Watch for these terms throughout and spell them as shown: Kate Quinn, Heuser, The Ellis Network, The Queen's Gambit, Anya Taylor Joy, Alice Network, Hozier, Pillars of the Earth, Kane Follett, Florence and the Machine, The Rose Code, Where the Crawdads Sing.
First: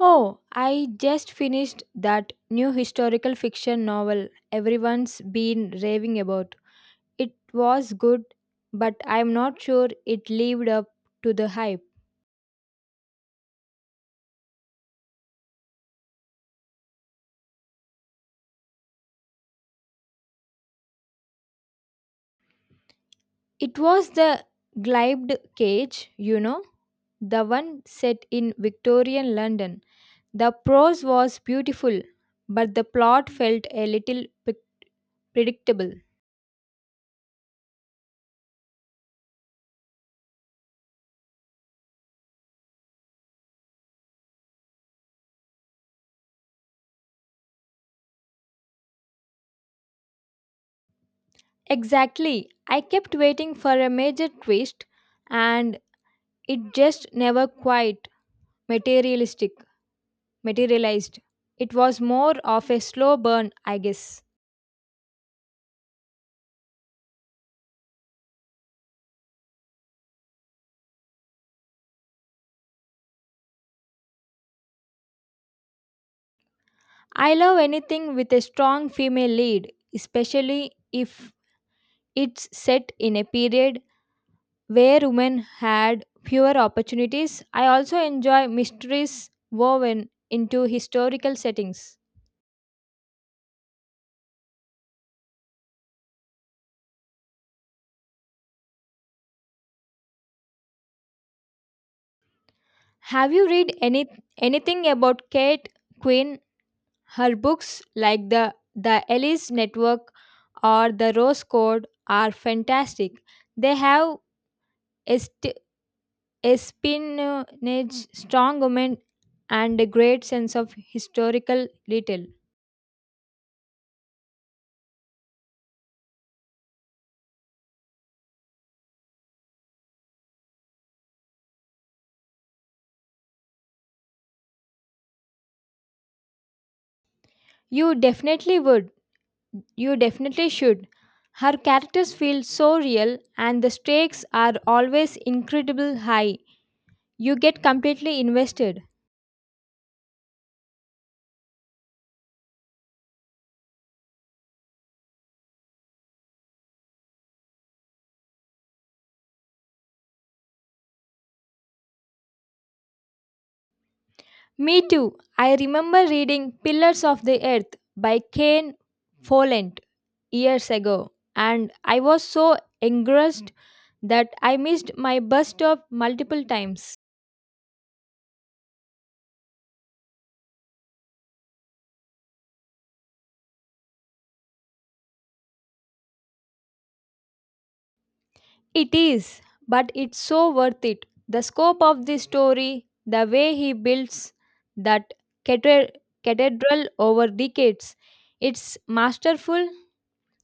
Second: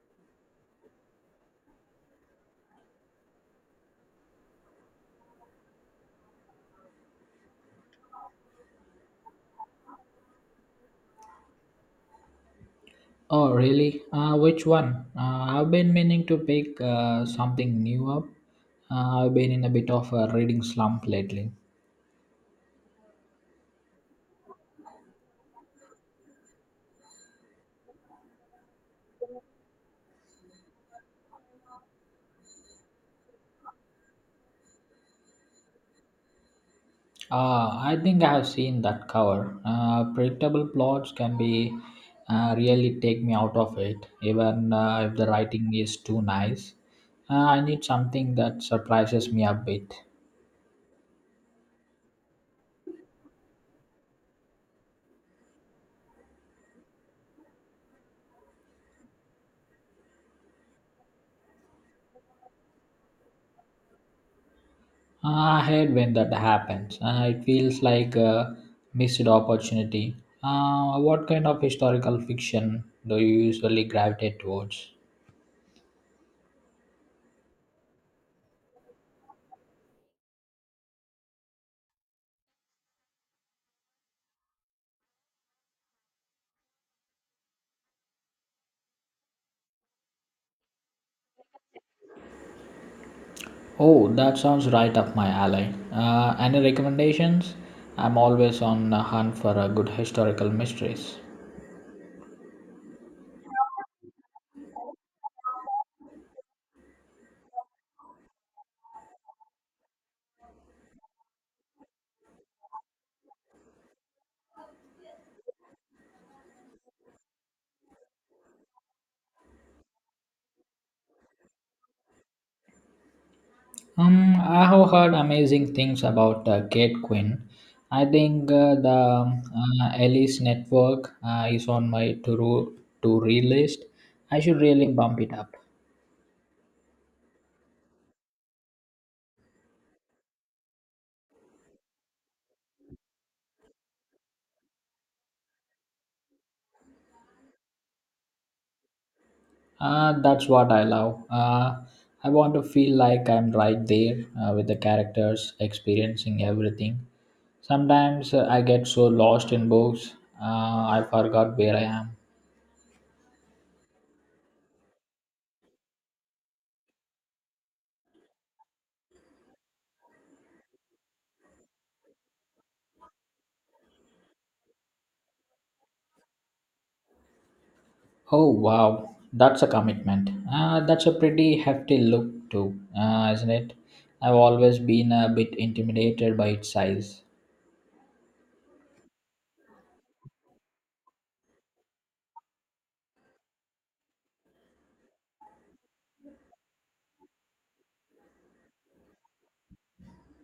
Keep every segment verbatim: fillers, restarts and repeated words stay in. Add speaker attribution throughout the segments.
Speaker 1: Oh, I just finished that new historical fiction novel everyone's been raving about. It was good, but I'm not sure it lived up to the hype.
Speaker 2: Oh, really? Uh, which one? Uh, I've been meaning to pick uh, something new up. Uh, I've been in a bit of a reading slump lately.
Speaker 1: It was The Glibed Cage, you know, the one set in Victorian London. The prose was beautiful, but the plot felt a little pre- predictable.
Speaker 2: Uh, I think I have seen that cover. Uh, predictable plots can be uh, really take me out of it, even uh, if the writing is too nice. Uh, I need something that surprises me a bit.
Speaker 1: Exactly. I kept waiting for a major twist, and it just never quite materialistic, materialized. It was more of a slow burn, I guess.
Speaker 2: I hate when that happens. Uh, it feels like a missed opportunity. Uh, what kind of historical fiction do you usually gravitate towards?
Speaker 1: I love anything with a strong female lead, especially if it's set in a period where women had fewer opportunities. I also enjoy mysteries woven into historical settings.
Speaker 2: Oh, that sounds right up my alley. Uh, any recommendations? I'm always on the hunt for a good historical mysteries.
Speaker 1: Have you read any anything about Kate Quinn? Her books like the The Ellis Network or The Rose Code are fantastic. They have Est- espionage, strong women, and a great sense of historical detail.
Speaker 2: Um, I have heard amazing things about uh, Kate Quinn. I think uh, the um, uh, Alice Network uh, is on my to-do to-read list. I should really bump it up.
Speaker 1: You definitely would. You definitely should. Her characters feel so real, and the stakes are always incredibly high. You get completely invested.
Speaker 2: Uh, that's what I love. Uh, I want to feel like I'm right there uh, with the characters, experiencing everything. Sometimes uh, I get so lost in books, uh, I forgot where I am.
Speaker 1: Me too. I remember reading Pillars of the Earth by Kane Follett years ago, and I was so engrossed that I missed my bus stop multiple times.
Speaker 2: Oh wow, that's a commitment. Uh, that's a pretty hefty look too, uh, isn't it? I've always been a bit intimidated by its size.
Speaker 1: It is, but it's so worth it. The scope of the story, the way he builds that cathed- cathedral over decades, it's masterful.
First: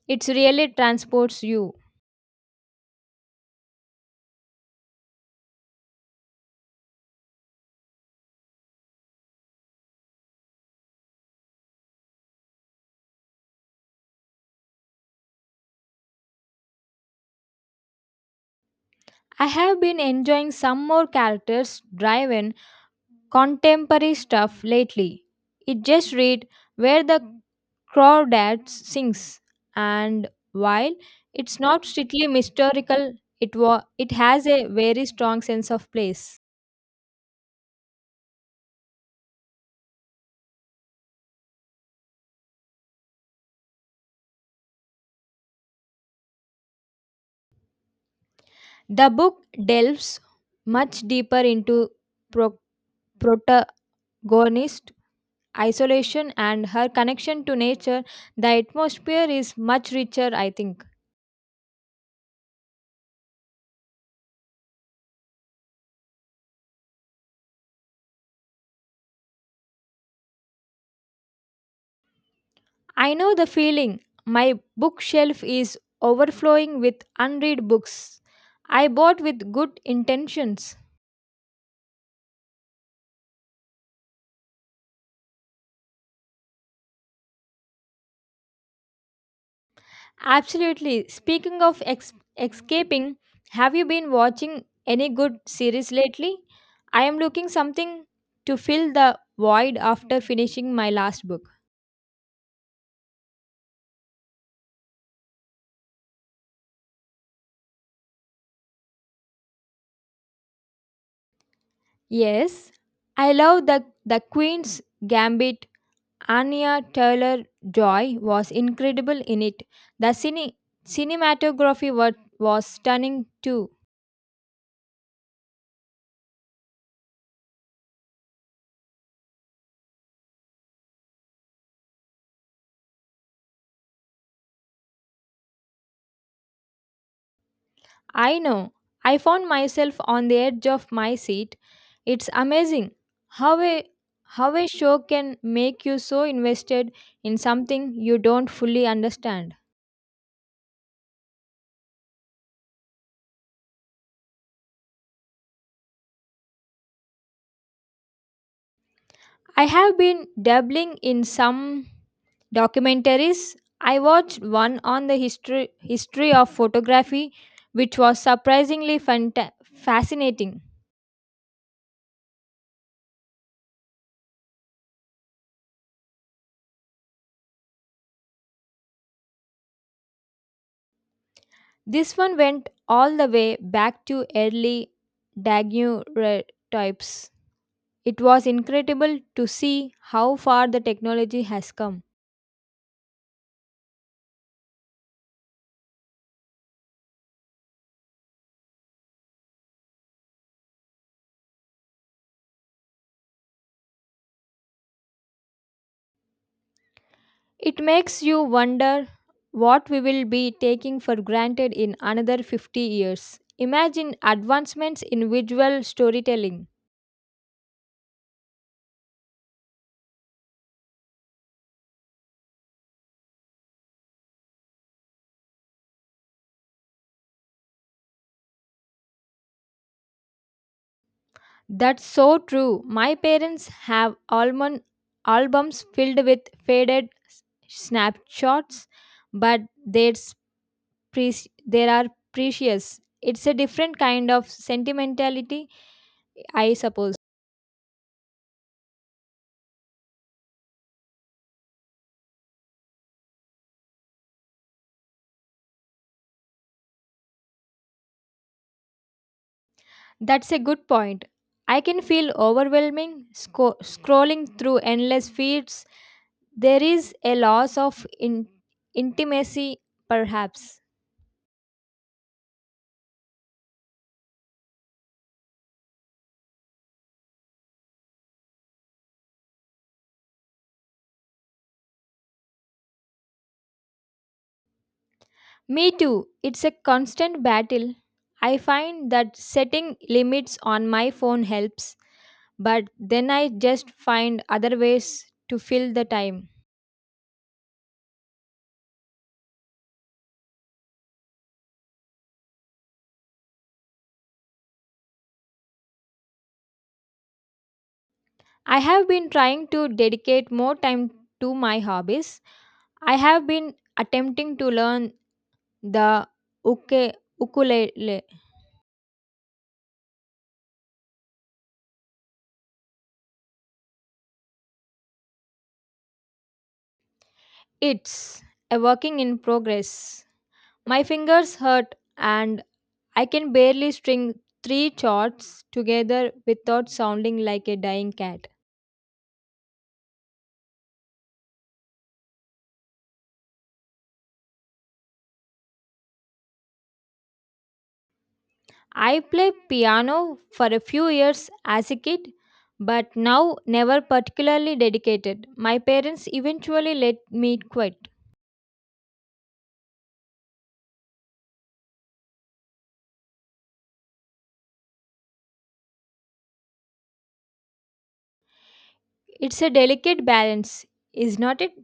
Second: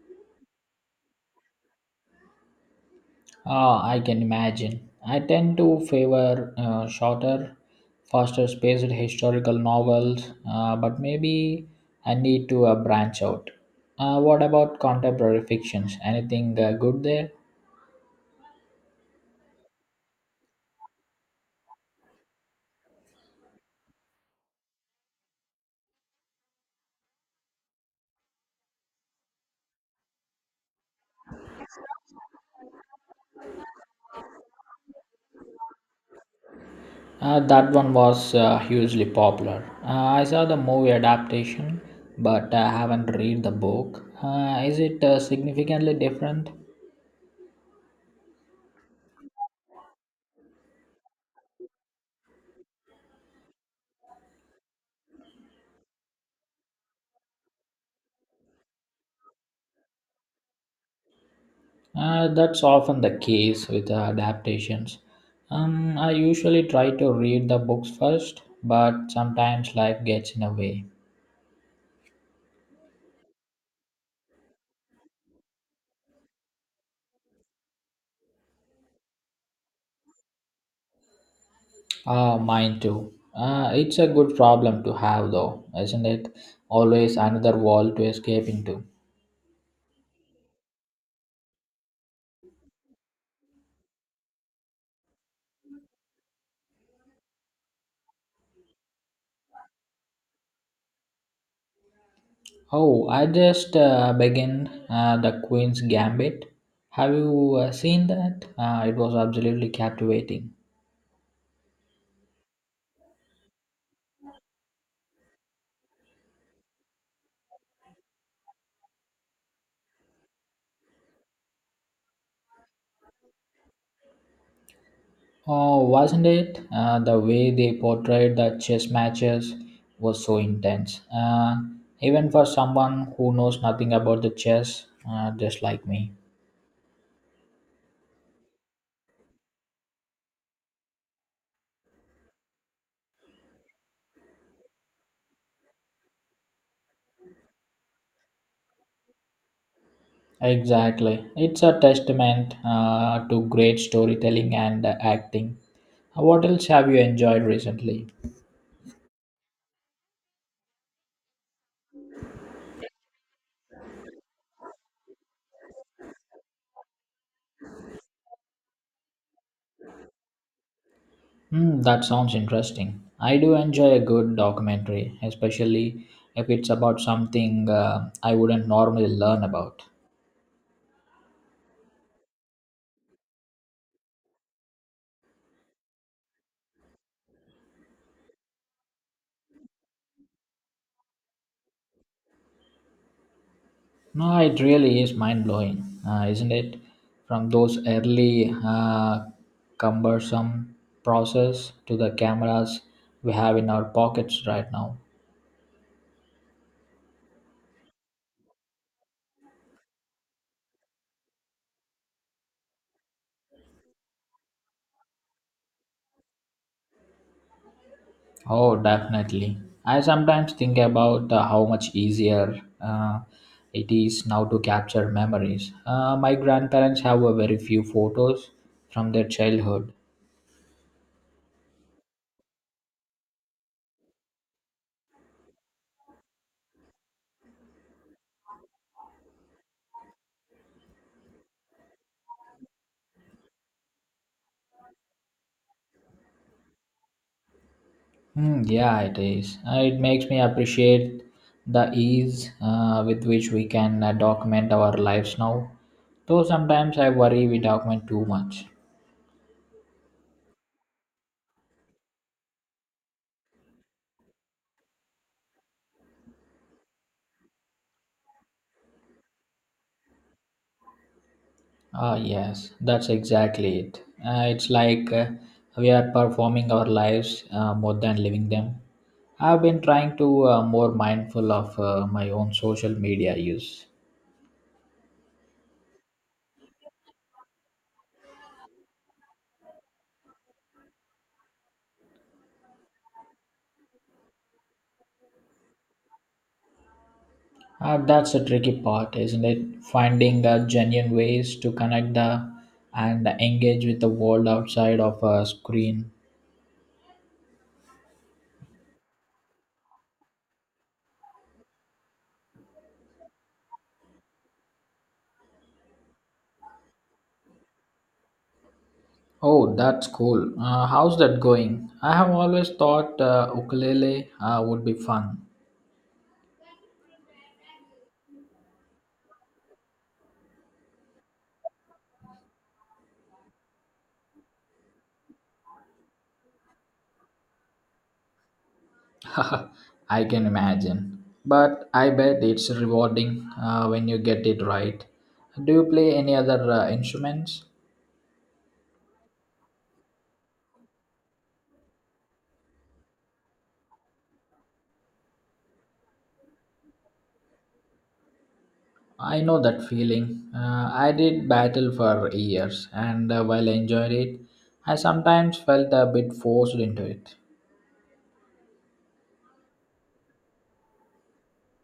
Speaker 1: It really transports you.
Speaker 2: Ah, I can imagine. I tend to favor uh, shorter, faster paced historical novels, uh, but maybe I need to uh, branch out. Uh, what about contemporary fictions? Anything uh, good there?
Speaker 1: I have been enjoying some more characters driven contemporary stuff lately. It just read where the crawdads sings and while it's not strictly historical it wa- it has a very strong sense of place.
Speaker 2: Uh, that one was uh, hugely popular. Uh, I saw the movie adaptation, but I haven't read the book. Uh, is it uh, significantly different?
Speaker 1: The book delves much deeper into pro- protagonist isolation and her connection to nature. The atmosphere is much richer, I think.
Speaker 2: Uh, that's often the case with uh, adaptations. Um, I usually try to read the books first, but sometimes life gets in the way.
Speaker 1: I know the feeling. My bookshelf is overflowing with unread books I bought with good intentions.
Speaker 2: Ah, mine too. Uh, it's a good problem to have, though, isn't it? Always another wall to escape into.
Speaker 1: Absolutely. Speaking of ex- escaping, have you been watching any good series lately? I am looking something to fill the void after finishing my last book.
Speaker 2: Oh, I just uh, began uh, The Queen's Gambit. Have you uh, seen that? Uh, it was absolutely captivating.
Speaker 1: Yes, I love the the Queen's Gambit. Anya Taylor Joy was incredible in it. The cine- cinematography was was stunning too.
Speaker 2: Oh, wasn't it? Uh, the way they portrayed the chess matches was so intense. Uh, even for someone who knows nothing about the chess, uh, just like me.
Speaker 1: I know. I found myself on the edge of my seat. It's amazing how a how a show can make you so invested in something you don't fully understand.
Speaker 2: Exactly. It's a testament uh, to great storytelling and uh, acting. Uh, What else have you enjoyed recently?
Speaker 1: I have been dabbling in some documentaries. I watched one on the history history of photography which was surprisingly fanta- fascinating.
Speaker 2: Hmm, that sounds interesting. I do enjoy a good documentary, especially if it's about something uh, I wouldn't normally learn about.
Speaker 1: This one went all the way back to early daguerreotypes. It was incredible to see how far the technology has come.
Speaker 2: No, it really is mind blowing, uh, isn't it? From those early uh, cumbersome process to the cameras we have in our pockets right now.
Speaker 1: It makes you wonder what we will be taking for granted in another fifty years. Imagine advancements in visual storytelling.
Speaker 2: Oh, definitely. I sometimes think about uh, how much easier uh, it is now to capture memories. Uh, my grandparents have a very few photos from their childhood.
Speaker 1: That's so true. My parents have almond albums filled with faded s- snapshots, but they're preci- they are precious. It's a different kind of sentimentality, I suppose.
Speaker 2: Hmm, yeah, it is. Uh, it makes me appreciate the ease uh, with which we can uh, document our lives now. Though sometimes I worry we document too much.
Speaker 1: That's a good point. I can feel overwhelming sco- scrolling through endless feeds. There is a loss of in- intimacy, perhaps.
Speaker 2: Ah, yes, that's exactly it. Uh, it's like uh, we are performing our lives uh, more than living them. I've been trying to uh, more mindful of uh, my own social media use.
Speaker 1: Me too. It's a constant battle. I find that setting limits on my phone helps, but then I just find other ways to fill the time.
Speaker 2: Uh, that's the tricky part, isn't it? Finding the genuine ways to connect the and engage with the world outside of a screen.
Speaker 1: I have been trying to dedicate more time to my hobbies. I have been attempting to learn The uke- ukulele.
Speaker 2: Oh, that's cool. Uh, how's that going? I have always thought uh, ukulele uh, would be fun.
Speaker 1: It's a working in progress. My fingers hurt and I can barely string three chords together without sounding like a dying cat.
Speaker 2: I can imagine. But I bet it's rewarding uh, when you get it right. Do you play any other uh, instruments?
Speaker 1: I played piano for a few years as a kid, but now never particularly dedicated. My parents eventually let me quit.
Speaker 2: I know that feeling. Uh, I did battle for years, and uh, while I enjoyed it, I sometimes felt a bit forced into it.
Speaker 1: It's a delicate balance, is not it?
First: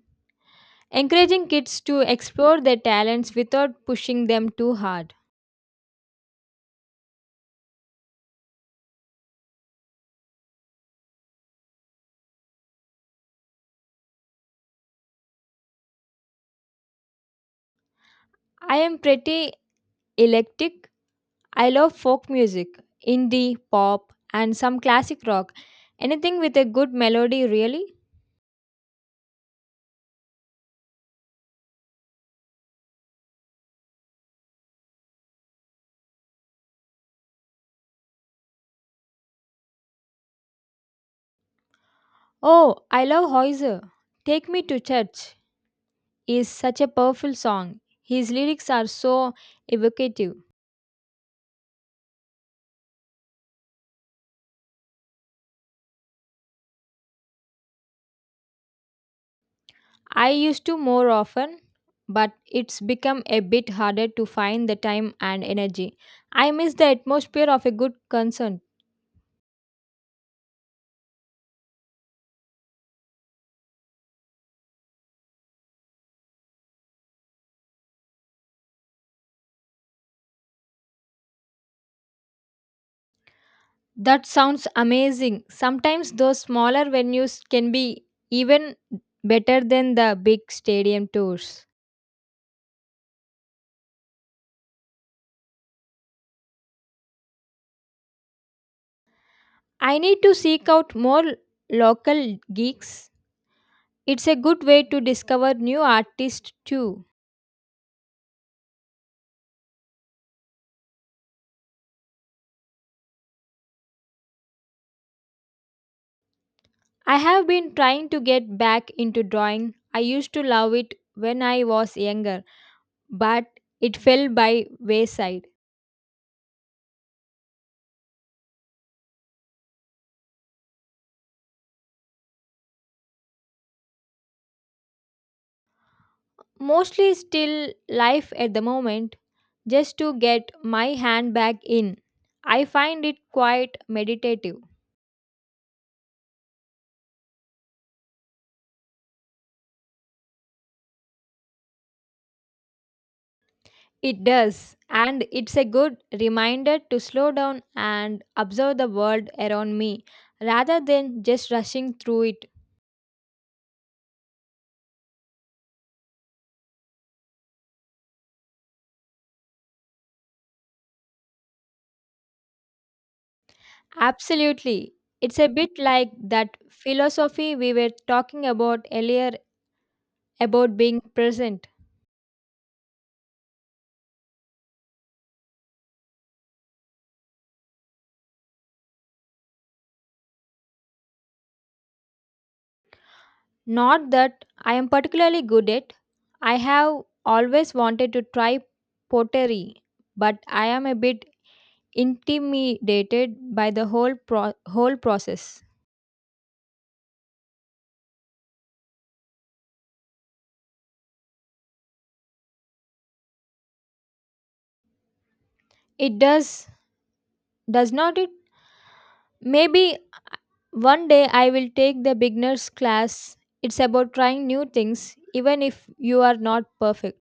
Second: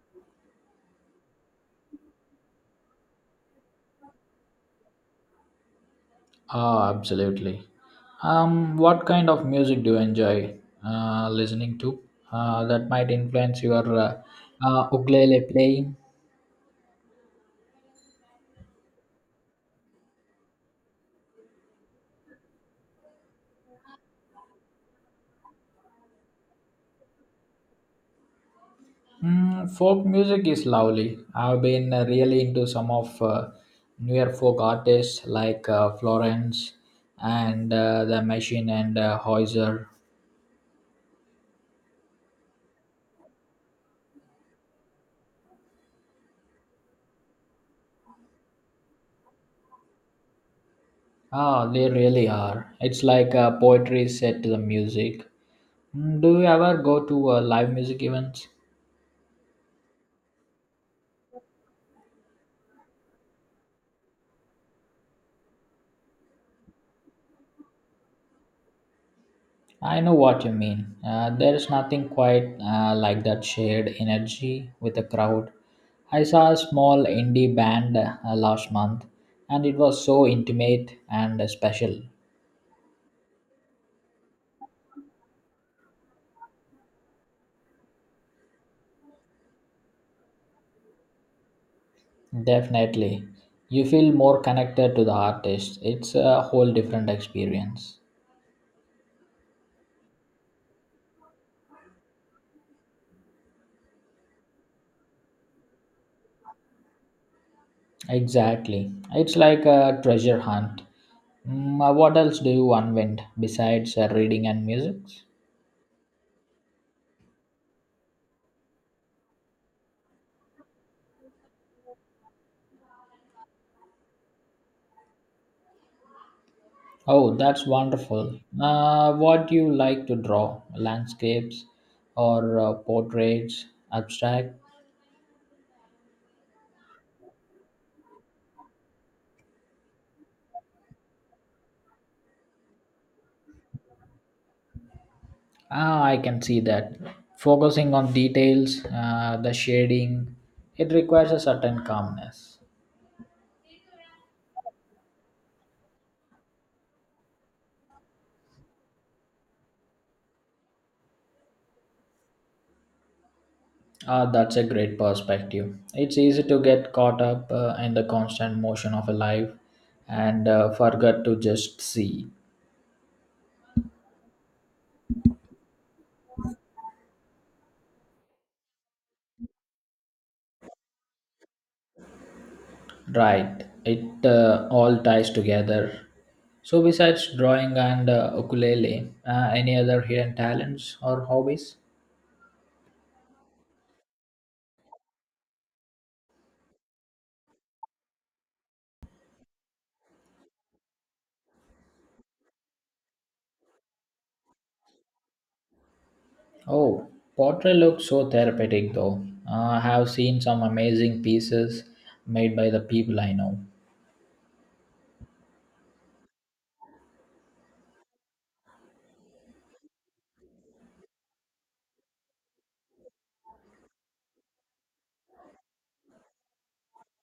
Speaker 1: Encouraging kids to explore their talents without pushing them too hard.
Speaker 2: Oh, absolutely. Um, what kind of music do you enjoy uh, listening to uh, that might influence your uh, uh, ukulele playing?
Speaker 1: I am pretty eclectic. I love folk music, indie, pop, and some classic rock. Anything with a good melody, really.
Speaker 2: Mm, folk music is lovely. I've been uh, really into some of uh, newer folk artists like uh, Florence and uh, the Machine and uh, Heuser.
Speaker 1: Oh, I love Heuser. Take Me to Church is such a powerful song. His lyrics are so evocative.
Speaker 2: Ah, they really are. It's like a poetry set to the music. Mm, do you ever go to uh, live music events?
Speaker 1: I used to more often, but it's become a bit harder to find the time and energy. I miss the atmosphere of a good concert.
Speaker 2: I know what you mean. Uh, there's nothing quite uh, like that shared energy with the crowd. I saw a small indie band uh, last month, and it was so intimate and special.
Speaker 1: That sounds amazing. Sometimes those smaller venues can be even better than the big stadium tours.
Speaker 2: Definitely. You feel more connected to the artist. It's a whole different experience.
Speaker 1: I need to seek out more local gigs. It's a good way to discover new artists too.
Speaker 2: Exactly. It's like a treasure hunt. Mm, uh, what else do you unwind besides uh, reading and music?
Speaker 1: I have been trying to get back into drawing. I used to love it when I was younger, but it fell by wayside.
Speaker 2: Oh, that's wonderful. Uh, what do you like to draw? Landscapes or uh, portraits, abstract?
Speaker 1: Mostly still life at the moment, just to get my hand back in. I find it quite meditative.
Speaker 2: Ah, I can see that. Focusing on details, uh, the shading, it requires a certain calmness.
Speaker 1: It does, and it's a good reminder to slow down and observe the world around me rather than just rushing through it.
Speaker 2: Ah, that's a great perspective. It's easy to get caught up uh, in the constant motion of a life and uh, forget to just see.
Speaker 1: Absolutely. It's a bit like that philosophy we were talking about earlier about being present.
Speaker 2: Right, it uh, all ties together. So, besides drawing and uh, ukulele, uh, any other hidden talents or hobbies?
Speaker 1: Not that I am particularly good at. I have always wanted to try pottery, but I am a bit intimidated by the whole pro- whole process.
Speaker 2: Oh, pottery looks so therapeutic though. Uh, I have seen some amazing pieces made by the people I know.
Speaker 1: It does does not it? Maybe one day I will take the beginners class. It's about trying new things even if you are not perfect.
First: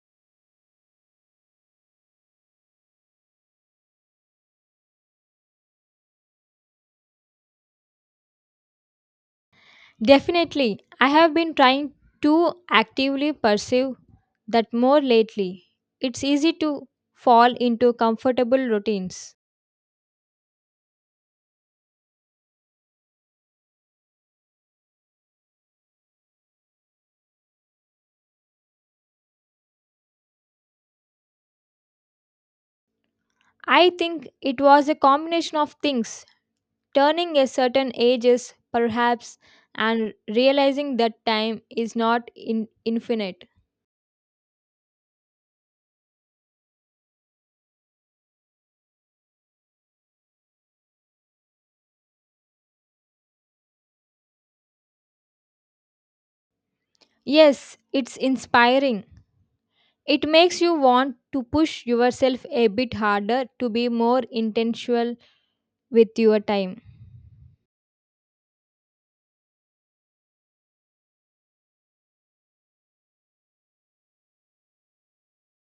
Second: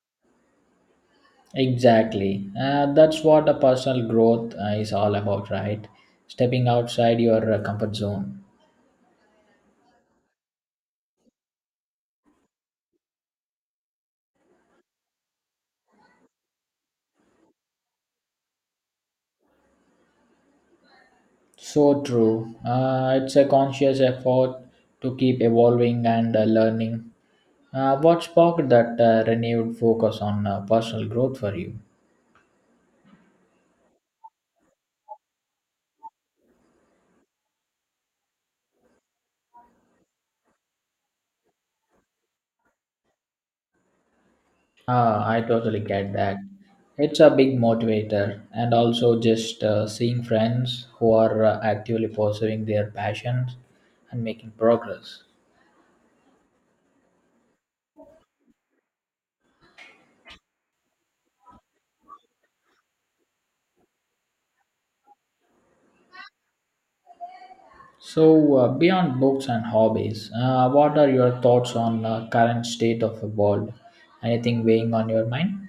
Speaker 2: Exactly. Uh, that's what a personal growth uh, is all about, right? Stepping outside your uh, comfort zone.
Speaker 1: Definitely. I have been trying to actively pursue that more lately. It's easy to fall into comfortable routines.
Speaker 2: So true. Uh, it's a conscious effort to keep evolving and uh, learning. Uh, what sparked that uh, renewed focus on uh, personal growth for you?
Speaker 1: I think it was a combination of things, turning a certain ages perhaps and realizing that time is not in infinite.
Speaker 2: Ah, I totally get that. It's a big motivator, and also just uh, seeing friends who are uh, actively pursuing their passions and making progress.
Speaker 1: Yes, it's inspiring. It makes you want to push yourself a bit harder to be more intentional with your time.
Speaker 2: So, uh, beyond books and hobbies, uh, what are your thoughts on uh, current state of the world? Anything weighing on your mind?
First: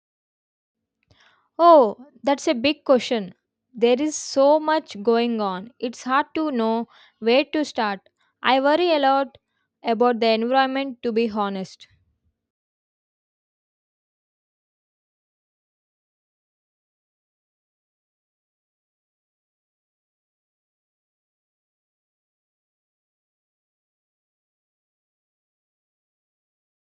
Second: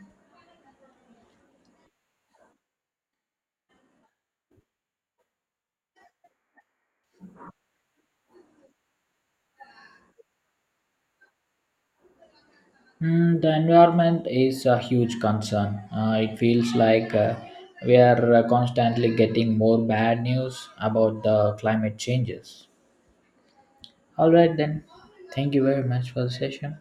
Speaker 1: Oh, that's a big question. There is so much going on. It's hard to know where to start. I worry a lot about the environment, to be honest.
Speaker 2: Mm, the environment is a huge concern. Uh, it feels like uh, we are uh, constantly getting more bad news about the climate changes. All right, then. Thank you very much for the session.